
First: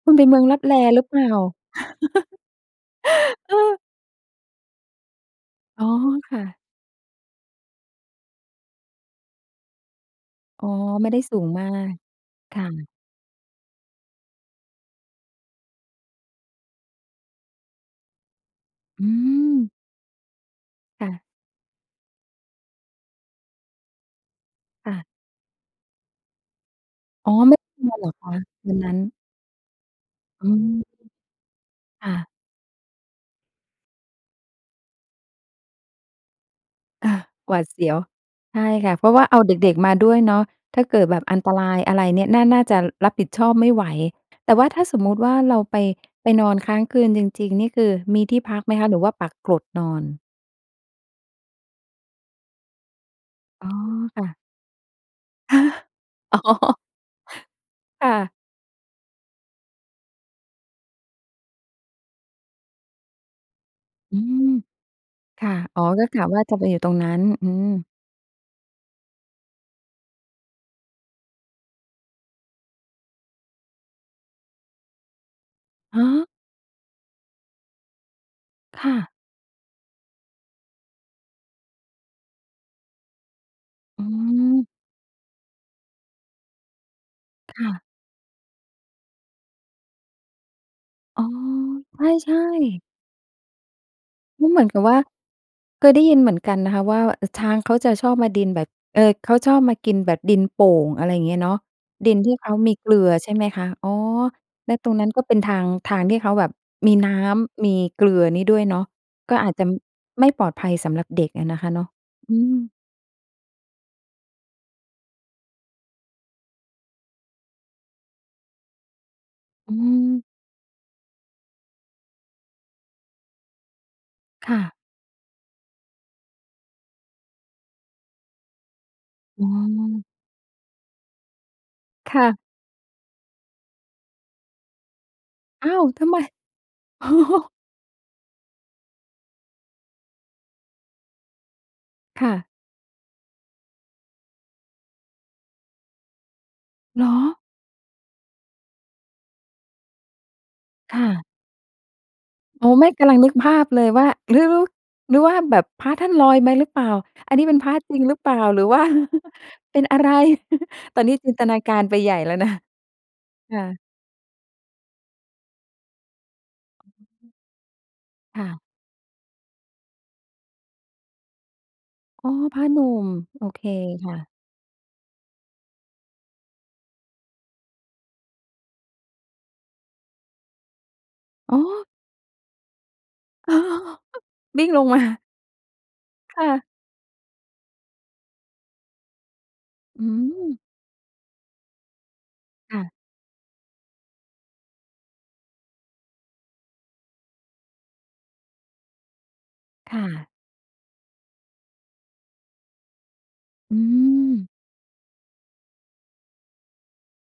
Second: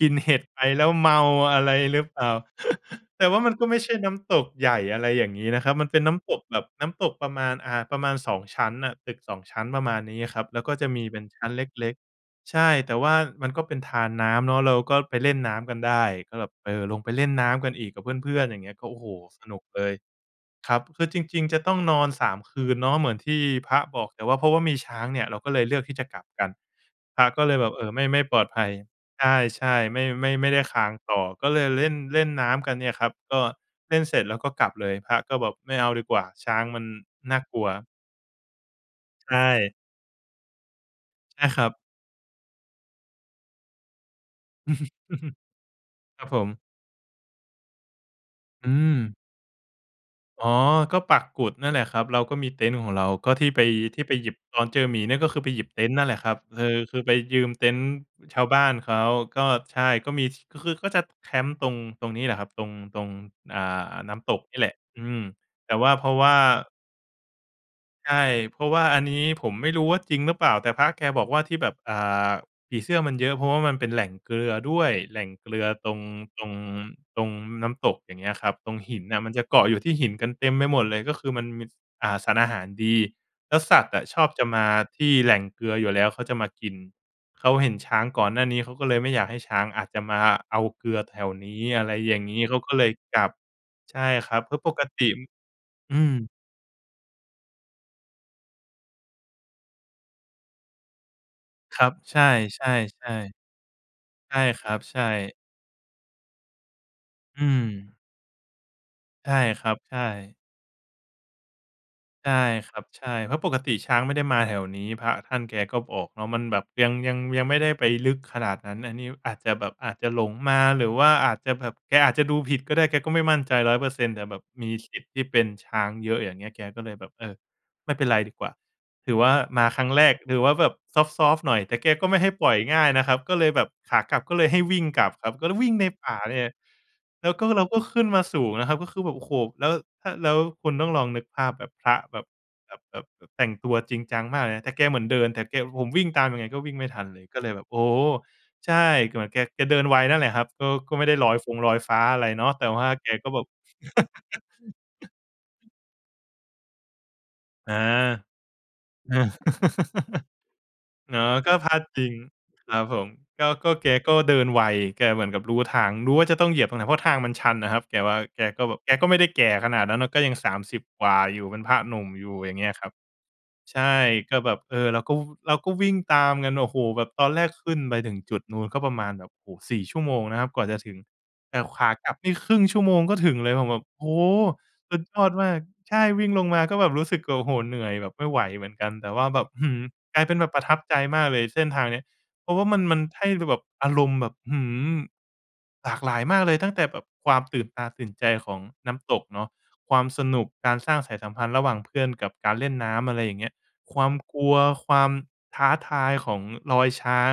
Speaker 2: กิ
Speaker 1: ค
Speaker 2: น
Speaker 1: ุณไป
Speaker 2: เห
Speaker 1: เม
Speaker 2: ็
Speaker 1: ื
Speaker 2: ด
Speaker 1: องล
Speaker 2: ไ
Speaker 1: ั
Speaker 2: ป
Speaker 1: บแล
Speaker 2: แล้ว
Speaker 1: หรื
Speaker 2: เ
Speaker 1: อ
Speaker 2: ม
Speaker 1: เป
Speaker 2: า
Speaker 1: ล่า?
Speaker 2: อะไรหรือเปล่า? แต่ว่าม
Speaker 1: เ
Speaker 2: ั
Speaker 1: อ
Speaker 2: นก็ไม
Speaker 1: อ
Speaker 2: ่ใช่น้ำตกใหญ่ อะไรอย่างงี้นะครับ
Speaker 1: อ
Speaker 2: ม
Speaker 1: ๋
Speaker 2: ั
Speaker 1: อ
Speaker 2: นเป็นน้ำ
Speaker 1: ค
Speaker 2: ต
Speaker 1: ่
Speaker 2: กแบ
Speaker 1: ะ
Speaker 2: บ น้ำตกประมาณ อ่า ประมาณ 2 ชั้นน่ะ ตึก 2 ชั้น ประมาณนี้อะครับ แล้
Speaker 1: อ
Speaker 2: ว
Speaker 1: ๋อ
Speaker 2: ก็จะมี
Speaker 1: ไม่
Speaker 2: เ
Speaker 1: ไ
Speaker 2: ป
Speaker 1: ด้
Speaker 2: ็น
Speaker 1: ส
Speaker 2: ช
Speaker 1: ู
Speaker 2: ั
Speaker 1: ง
Speaker 2: ้นเ
Speaker 1: มา
Speaker 2: ล็
Speaker 1: ก
Speaker 2: ก ๆ
Speaker 1: ค
Speaker 2: ใช
Speaker 1: ่
Speaker 2: ่
Speaker 1: ะ
Speaker 2: แต่ว่ามันก็เป็นธารน้ำเนาะ เราก็ไปเล่นน้ำกันได้ ก็แบบ เออ ลงไปเล่นน้ำกันอีกกับเพื่อน ๆ อย่างเงี้ย ก็ โอ้
Speaker 1: อ
Speaker 2: โฮ!
Speaker 1: ื
Speaker 2: สนุก
Speaker 1: ม
Speaker 2: เลย ครับ คื
Speaker 1: ค่
Speaker 2: อจ
Speaker 1: ะ
Speaker 2: ริง ๆ จะต้องนอน 3 คืนเนาะเหมือนที่พระบอก แต่ว่าเพราะว่ามี
Speaker 1: ค
Speaker 2: ช
Speaker 1: ่
Speaker 2: ้
Speaker 1: ะ
Speaker 2: างเนี่ยเราก็เลยเลือกที่จะกลับกัน พระ
Speaker 1: อ๋อ
Speaker 2: ก็เ
Speaker 1: ไ
Speaker 2: ล
Speaker 1: ม่
Speaker 2: ยแบบ เออ ไม
Speaker 1: เ
Speaker 2: ่
Speaker 1: หรอ
Speaker 2: ไม่
Speaker 1: คะ?
Speaker 2: ปลอดภั
Speaker 1: ว
Speaker 2: ย
Speaker 1: ันนั้น
Speaker 2: ใช่ ๆ ไม่ ไม่ ไ
Speaker 1: อื
Speaker 2: ม่ได้ค้
Speaker 1: อ
Speaker 2: างต่อ ก็เลยเล่น
Speaker 1: ค่
Speaker 2: เล่
Speaker 1: ะ
Speaker 2: นน้ำกันเนี่ยครับ ก็เล่นเสร็จแล้วก็กลับเลย พระก็แบบไม่เอาดีกว่า ช้างมัน
Speaker 1: เออ
Speaker 2: น่า
Speaker 1: ห
Speaker 2: ก
Speaker 1: ว
Speaker 2: ล
Speaker 1: า
Speaker 2: ั
Speaker 1: ด
Speaker 2: ว
Speaker 1: เสียว ใช่ค่ะ เพราะว่า
Speaker 2: ใช
Speaker 1: เอาเด
Speaker 2: ่
Speaker 1: ็ก ๆ มาด้วยเนาะ ถ้าเกิดแบบอั
Speaker 2: ใช
Speaker 1: น
Speaker 2: ่
Speaker 1: ต
Speaker 2: ค
Speaker 1: ร
Speaker 2: รับ
Speaker 1: ายอะไรเนี่ย น่า น่าจะรับผิดชอบไม่ไหว แต่ว่าถ้าสมมุติว่า เราไป
Speaker 2: ครั
Speaker 1: ไป
Speaker 2: บผ
Speaker 1: นอน
Speaker 2: ม
Speaker 1: ค้างคืนจริง ๆ นี่ คือมีที่พัก
Speaker 2: อื
Speaker 1: ไหมคะ? หรือว่า
Speaker 2: ม
Speaker 1: ปักกลดนอน?
Speaker 2: อ๋อ ก็ปักกุดนั่นแหละครับ เราก็มีเต็นท์ของเรา ก็ที่ไป
Speaker 1: อ๋อ
Speaker 2: ที่ไป
Speaker 1: ค่
Speaker 2: หย
Speaker 1: ะ
Speaker 2: ิบ ตอนเจอหมีเนี่ยก็คือไป
Speaker 1: ฮ
Speaker 2: หย
Speaker 1: ะ!
Speaker 2: ิบเต็นท์นั่นแหละครั
Speaker 1: อ๋
Speaker 2: บ
Speaker 1: อ
Speaker 2: เออ คือไปยืมเต็นท์
Speaker 1: ค่ะ
Speaker 2: ชาวบ้านเขา ก็ ใช่ ก็มีที่ ก็คือก็จะแคมป์ ตรง ตรงนี้แหละครับ ตรง ตรง อ่า น้
Speaker 1: อื
Speaker 2: ำตก
Speaker 1: อ
Speaker 2: นี่แหละ อืม
Speaker 1: ค่ะ
Speaker 2: แต่
Speaker 1: อ๋อ
Speaker 2: ว่าเ
Speaker 1: ก
Speaker 2: พ
Speaker 1: ็
Speaker 2: รา
Speaker 1: ก
Speaker 2: ะ
Speaker 1: ะ
Speaker 2: ว่า
Speaker 1: ว่าจะไปอยู่ตรงนั้น อืม
Speaker 2: ใช่ เพราะว่าอันนี้ผมไม่รู้ว่า จริงหรือเปล่า แต่พระแกบอกว่า "ที่แบบ อ่า ผีเสื้อมันเยอะ เพราะว่ามันเป็นแหล่งเกลือด้วย" แหล่งเกลือตร
Speaker 1: ฮ
Speaker 2: ง
Speaker 1: ะ?
Speaker 2: ตรง ตรงน้ำตก อย่างเงี้ยครับ ตรง
Speaker 1: ค
Speaker 2: ห
Speaker 1: ่
Speaker 2: ิน
Speaker 1: ะ
Speaker 2: น่ะ มันจะเกาะอยู่ที่หินกันเต็มไปหมดเลย ก็คือมันมี ส อ่า สารอาหารดี แล้วสัตว์อ
Speaker 1: อื
Speaker 2: ะชอบจะมา
Speaker 1: ม
Speaker 2: ที่แหล่งเกลืออยู่แล้ว เขาจะมากิน เขา
Speaker 1: ค
Speaker 2: เห
Speaker 1: ่
Speaker 2: ็น
Speaker 1: ะ
Speaker 2: ช้างก่อนหน้านี้เขาก็เลยไม่อยากให้ ช้างอาจจะมาเอาเกลือแถ
Speaker 1: อ๋อ
Speaker 2: วนี้ อะไรอย่าง
Speaker 1: ใช
Speaker 2: ง
Speaker 1: ่
Speaker 2: ี้ เขาก็
Speaker 1: ๆ
Speaker 2: เลยกลับ ใช่ครับ เพร
Speaker 1: เ
Speaker 2: า
Speaker 1: ห
Speaker 2: ะ
Speaker 1: มือ
Speaker 2: ป
Speaker 1: นกั
Speaker 2: ก
Speaker 1: บว่า
Speaker 2: ติ อ
Speaker 1: เคย
Speaker 2: อ
Speaker 1: ได
Speaker 2: ื
Speaker 1: ้ยินเห
Speaker 2: ม
Speaker 1: มือนกันนะคะว่า เอ่อ ช้างเขาจะชอบมาดินแบบ เอ่อ เขาชอบมากินแบบดินโป่ง อะไรเงี้ยเนาะ
Speaker 2: ครับ
Speaker 1: ดิ
Speaker 2: ใ
Speaker 1: น
Speaker 2: ช่
Speaker 1: ที่เขามีเกลือใช
Speaker 2: ๆ
Speaker 1: ่ไหมคะ? อ๋อ
Speaker 2: ๆ ใช่คร
Speaker 1: แล
Speaker 2: ั
Speaker 1: ้ว
Speaker 2: บ
Speaker 1: ตร
Speaker 2: ใ
Speaker 1: ง
Speaker 2: ช
Speaker 1: นั้นก็เป
Speaker 2: ่
Speaker 1: ็นทาง ทางที่เขาแบบมีน้
Speaker 2: อื
Speaker 1: ำ ม
Speaker 2: ม
Speaker 1: ีเกลือนี้ด้วยเนาะ
Speaker 2: ใช
Speaker 1: ก็
Speaker 2: ่
Speaker 1: อาจจ
Speaker 2: ค
Speaker 1: ะ
Speaker 2: รับ ใช
Speaker 1: ไม่
Speaker 2: ่
Speaker 1: ปลอดภัยสำหรับเด็กอะนะคะเนาะ
Speaker 2: ใช
Speaker 1: อ
Speaker 2: ่
Speaker 1: ืม
Speaker 2: ครับ ใช่ เพราะปกติช้างไม่ได้มาแถวนี้ พระท่านแกก็บอกเนาะ มันแบบยัง ยัง ยังไม่ได้ไปลึกขนาดนั้น อันนี้อาจจะแบ
Speaker 1: อ
Speaker 2: บ
Speaker 1: ื
Speaker 2: อาจจะห
Speaker 1: ม
Speaker 2: ลงมา หรือว่าอาจจะแบบ แกอาจจะดูผิดก็ได้ แกก็ไม่มั่นใจ 100% แต่แบบ
Speaker 1: ค่
Speaker 2: มี
Speaker 1: ะ
Speaker 2: สิทธิ์ที่เป็นช้างเยอะ อย่างเงี้ย แกก็เลยแบบ เออ ไม่เป็นไรดีกว่า ถือว่า
Speaker 1: อ๋
Speaker 2: มาครั้ง
Speaker 1: อ
Speaker 2: แรก ถือว่าแบบซอฟต์ ๆ หน่อย แต่แกก็ไ
Speaker 1: ค
Speaker 2: ม่
Speaker 1: ่
Speaker 2: ให้
Speaker 1: ะ
Speaker 2: ปล่อยง่ายนะครับ ก็เลยแบบขากลับก็เลยให้วิ่งกลับครับ ก็เลยว
Speaker 1: อ้
Speaker 2: ิ่
Speaker 1: า
Speaker 2: งใ
Speaker 1: ว
Speaker 2: น
Speaker 1: ท
Speaker 2: ป
Speaker 1: ำ
Speaker 2: ่
Speaker 1: ไ
Speaker 2: า
Speaker 1: ม?
Speaker 2: เนี่ยเลย
Speaker 1: อ๋อ
Speaker 2: แล้วก็ เราก็ขึ้นมาสูงนะครับ ก็คือแบบ โอ้โฮ แล้ว ถ้า แล้วคุณต้องลองนึกภาพแบบพระแบบ
Speaker 1: ค่ะ
Speaker 2: แบบ แบบ แบบแต่งตัวจริงจังมากเลยนะ แต่แกเหมือนเดิน แต่แก ผมวิ่งตามยังไงก็วิ่งไม่ท
Speaker 1: เ
Speaker 2: ั
Speaker 1: หร
Speaker 2: นเลย
Speaker 1: อ?
Speaker 2: ก็เลยแบบ โอ้โฮ! ใช่ ก็เหมือนแก แกเดินไวนั่นแหละครับ ก็ ก็
Speaker 1: ค่
Speaker 2: ไม่ได้
Speaker 1: ะ
Speaker 2: ลอยฟงลอยฟ้าอะไรเนาะ แต่
Speaker 1: อ๋อ
Speaker 2: ว
Speaker 1: ไ
Speaker 2: ่
Speaker 1: ม
Speaker 2: า
Speaker 1: ่ ก
Speaker 2: แก
Speaker 1: ำลัง
Speaker 2: ก
Speaker 1: น
Speaker 2: ็
Speaker 1: ึก
Speaker 2: แบ
Speaker 1: ภ
Speaker 2: บ
Speaker 1: าพเลยว่า หรือลุก หรือว่าแบบพระท่านลอยไปหรือเปล่า? อันนี้เป็นพ
Speaker 2: เ
Speaker 1: ร
Speaker 2: ออ
Speaker 1: ะจริงหรือเปล่า? หรือว่า
Speaker 2: อือ
Speaker 1: เป็นอะไร? ตอนนี้
Speaker 2: อ๋อ
Speaker 1: จินต
Speaker 2: ก็
Speaker 1: นา
Speaker 2: พ
Speaker 1: ก
Speaker 2: ระ
Speaker 1: ารไป
Speaker 2: จริ
Speaker 1: ให
Speaker 2: ง
Speaker 1: ญ่แล้วนะ
Speaker 2: ครับผม ก็
Speaker 1: ค่
Speaker 2: ก็
Speaker 1: ะ
Speaker 2: แกก็เดินไว แกเหมือนกับรู้ทาง รู้ว่า จะต้องเหยียบตรงไหน เพราะทางมันชันอะครับ แกว่า
Speaker 1: ค
Speaker 2: แก
Speaker 1: ่ะ
Speaker 2: ก็แบบ แกก็ไม่ได้แก่ขนาดนั้นเนาะ ก็ยัง 30 กว่าอยู่ เป็นพระหนุ่มอย
Speaker 1: อ๋อ
Speaker 2: ู่ อย่า
Speaker 1: พ
Speaker 2: ง
Speaker 1: ร
Speaker 2: เง
Speaker 1: ะ
Speaker 2: ี้ย
Speaker 1: หน
Speaker 2: ค
Speaker 1: ุ่
Speaker 2: รับ
Speaker 1: ม โอเค
Speaker 2: ใช่
Speaker 1: ค่ะ
Speaker 2: ก็แบบ เออ เราก็ ว เราก็วิ่งตามกัน โอ้โฮ แบบตอนแรกขึ้นไปถึงจุดนู้น ก็ประมาณแบบ โอ้โฮ 4 ชั่วโมงนะครับกว่าจะถึง แ
Speaker 1: อ
Speaker 2: ต
Speaker 1: ้
Speaker 2: ่ขว
Speaker 1: อ
Speaker 2: ากลับนี่ครึ่งชั่วโมงก็ถึงเล
Speaker 1: อ๋
Speaker 2: ย
Speaker 1: อ
Speaker 2: ผมแบบ โอ้โฮ!
Speaker 1: วิ่งลง
Speaker 2: สุ
Speaker 1: มา
Speaker 2: ดยอดมาก ใช่ วิ่ง
Speaker 1: ค
Speaker 2: ล
Speaker 1: ่
Speaker 2: งม
Speaker 1: ะ
Speaker 2: าก็แบบรู้สึก โอ้โฮ เหนื่อยแบบไม่ไหวเหมือนกัน แต่ว่าแบบ อื้อฮือ
Speaker 1: อื
Speaker 2: กลายเป็นแบบป
Speaker 1: ม
Speaker 2: ระทับใจมากเลยเส้นทางนี้ เพราะว่า
Speaker 1: ค
Speaker 2: มั
Speaker 1: ่
Speaker 2: น
Speaker 1: ะ
Speaker 2: มันให้เราแบบ อารมณ์แบบ อื้อฮือ! หลากหลายมากเลย ตั้งแต่แบบความตื่นตาตื่นใจของน้ำตกเนาะ ค
Speaker 1: ค
Speaker 2: วา
Speaker 1: ่
Speaker 2: มส
Speaker 1: ะ
Speaker 2: นุก การสร้างสายสัมพันธ์ระหว่างเพื่อนกับการเล่นน้ำ อะไรอย่างเงี้ย
Speaker 1: อ
Speaker 2: ความกล
Speaker 1: ืม
Speaker 2: ัว ความท้าทายของรอยช้าง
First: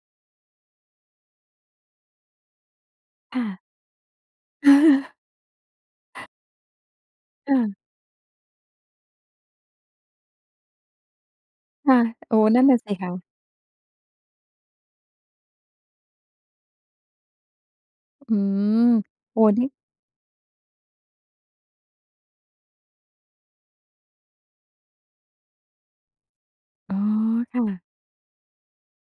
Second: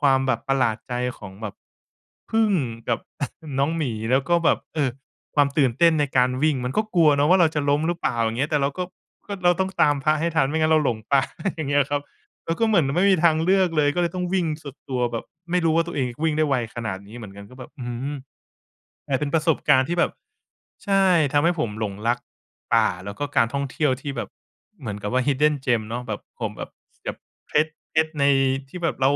Speaker 2: ความแบบประหลาดใจของแบบผึ้งกับ
Speaker 1: ค่ะ
Speaker 2: น้องหมี แล้วก็แบบ
Speaker 1: เ
Speaker 2: เออ
Speaker 1: ออ
Speaker 2: ความตื่นเต้นในการวิ่ง มันก็กลัวเนาะว่า เราจะล
Speaker 1: เออ
Speaker 2: ้มหรือเปล่า อย่างเงี้ย แต่เราก็ ก็เราต้องตามพระให้ทัน ไม่งั้นเราหลง ป่า อย่างเงี้ย
Speaker 1: ค
Speaker 2: ค
Speaker 1: ่
Speaker 2: รั
Speaker 1: ะ
Speaker 2: บ
Speaker 1: โอ้
Speaker 2: แล้ว
Speaker 1: นั
Speaker 2: ก
Speaker 1: ่
Speaker 2: ็
Speaker 1: น
Speaker 2: เ
Speaker 1: น
Speaker 2: ห
Speaker 1: ่
Speaker 2: มื
Speaker 1: ะ
Speaker 2: อน
Speaker 1: ส
Speaker 2: มั
Speaker 1: ิ
Speaker 2: นไม่
Speaker 1: ค
Speaker 2: มี
Speaker 1: ะ
Speaker 2: ทางเลือกเลย ก็เลยต้องวิ่งสุดตัวแบบไม่รู้ว่าตัวเองวิ่งได้ไวขนาดนี้เหมือนกัน ก็แบบ อื้อฮือ
Speaker 1: อืม
Speaker 2: แต่เป็น
Speaker 1: โ
Speaker 2: ป
Speaker 1: อ้
Speaker 2: ระ
Speaker 1: โฮ
Speaker 2: สบ
Speaker 1: นี่
Speaker 2: การณ์ที่แบบ ใช่ ทำให้ผมหลงรักป่า แล้วก็การท่องเที่ยวที่แบบเหมือนกับว่า Hidden Gem เนาะ แบบ ผมแบบ
Speaker 1: อ๋อ
Speaker 2: แบบ เพ
Speaker 1: ค่
Speaker 2: ชร
Speaker 1: ะ
Speaker 2: เพชร ในที่แบบ เรา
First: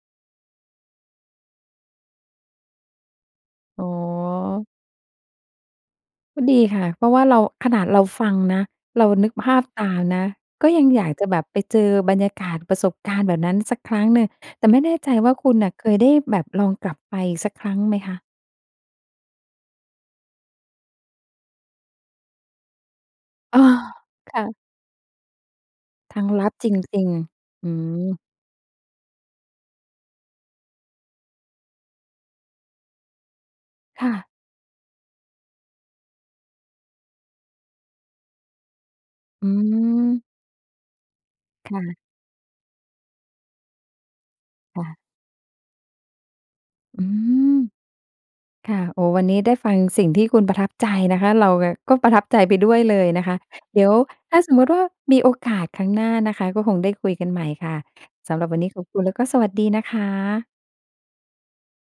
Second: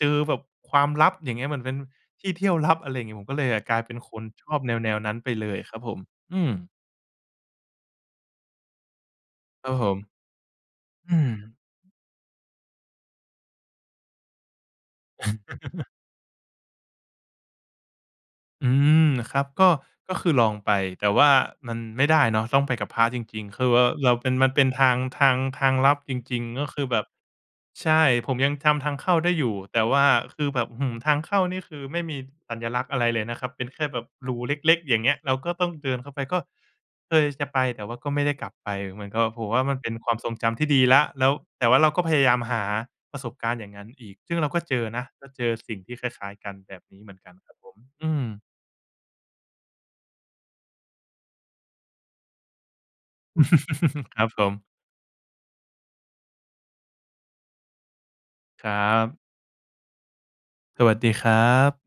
Speaker 2: เจอแบบความลับ อย่างเงี้ย เหมือนเป็นที่เที่ยวลับ อะไรอย่างเงี้ย ผมก็เลย อะ กลา
Speaker 1: อ๋
Speaker 2: ยเป็นคนชอบ
Speaker 1: อ
Speaker 2: แนว ๆ นั้นไปเลยครับผม อ
Speaker 1: ก็
Speaker 2: ือ
Speaker 1: ดีค่ะ เพราะว่าเรา ขนาดเราฟังนะ เรานึกภาพ
Speaker 2: ครับ
Speaker 1: ต
Speaker 2: ผ
Speaker 1: า
Speaker 2: ม
Speaker 1: มนะ ก็ยังอยา
Speaker 2: อ
Speaker 1: ก
Speaker 2: ื
Speaker 1: จะ
Speaker 2: อ
Speaker 1: แบบไปเจอบรรยากาศ ประสบการณ์แบบนั้นสักครั้งหนึ่ง แต่ไม่แน่ใจว่าคุณน่ะเคยได้แบบลองกลับไปสักครั้งไหมคะ?
Speaker 2: อืม ครับ ก็ ก็คือลองไป แต่ว่ามันไม่ได้เนาะ ต้องไปกับพระจริง
Speaker 1: เอ
Speaker 2: ๆ ค
Speaker 1: อ
Speaker 2: ือว่า เราเป
Speaker 1: ค
Speaker 2: ็น
Speaker 1: ่
Speaker 2: มั
Speaker 1: ะ
Speaker 2: นเป็นทาง ทาง ทางลับจ
Speaker 1: ทาง
Speaker 2: ริง
Speaker 1: ลัด
Speaker 2: ๆ ก็
Speaker 1: จ
Speaker 2: คือแบ
Speaker 1: ริ
Speaker 2: บ
Speaker 1: ง ๆ อื
Speaker 2: ใช่
Speaker 1: ม
Speaker 2: ผมยังจำทางเข้าได้อยู่ แต่ว่าคือแบบ อื้อฮือ ทางเข้านี่คือไม่มีสัญลักษณ์อะไรเลยนะครับ เป็นแค่แบ
Speaker 1: ค
Speaker 2: บ
Speaker 1: ่ะ
Speaker 2: รูเล็ก ๆ อย่างเงี้ย เราก็ต้องเดินเข้าไป ก็ เคยจะไปแต่ว่าก็ไม่ได้กลับไป เหมือนกับว่า ผ
Speaker 1: อื
Speaker 2: มว่ามันเป็นความ
Speaker 1: ม
Speaker 2: ทรงจำที่ดีแล้ว แล้ว แต่
Speaker 1: ค
Speaker 2: ว่
Speaker 1: ่
Speaker 2: าเรา
Speaker 1: ะ
Speaker 2: ก็พยายามหาประสบการณ์อย่างงั้นอีก ซึ่งเราก็เจ
Speaker 1: ค่
Speaker 2: อ
Speaker 1: ะ
Speaker 2: นะ ก็เจอสิ่งที่คล้าย ๆ กัน แบบนี
Speaker 1: อ
Speaker 2: ้
Speaker 1: ื
Speaker 2: เหมือนกันค
Speaker 1: ม
Speaker 2: รับผม อืม
Speaker 1: ค่ะ โอ้ วันนี้ได้ฟังสิ่งที่คุณประทับใจนะคะ เรากะ ก็ประทับใจไปด้วยเลยนะคะ เดี๋ยว
Speaker 2: ครับ
Speaker 1: ถ้
Speaker 2: ผ
Speaker 1: าสม
Speaker 2: ม
Speaker 1: มติว่า มีโอกาสครั้งหน้านะคะ ก็คงได้คุยกันใหม่ค่ะ สำหรับวัน
Speaker 2: ค
Speaker 1: นี้
Speaker 2: รั
Speaker 1: ขอบคุณแ
Speaker 2: บ
Speaker 1: ละสวัสดีนะคะ
Speaker 2: สวัสดีครับ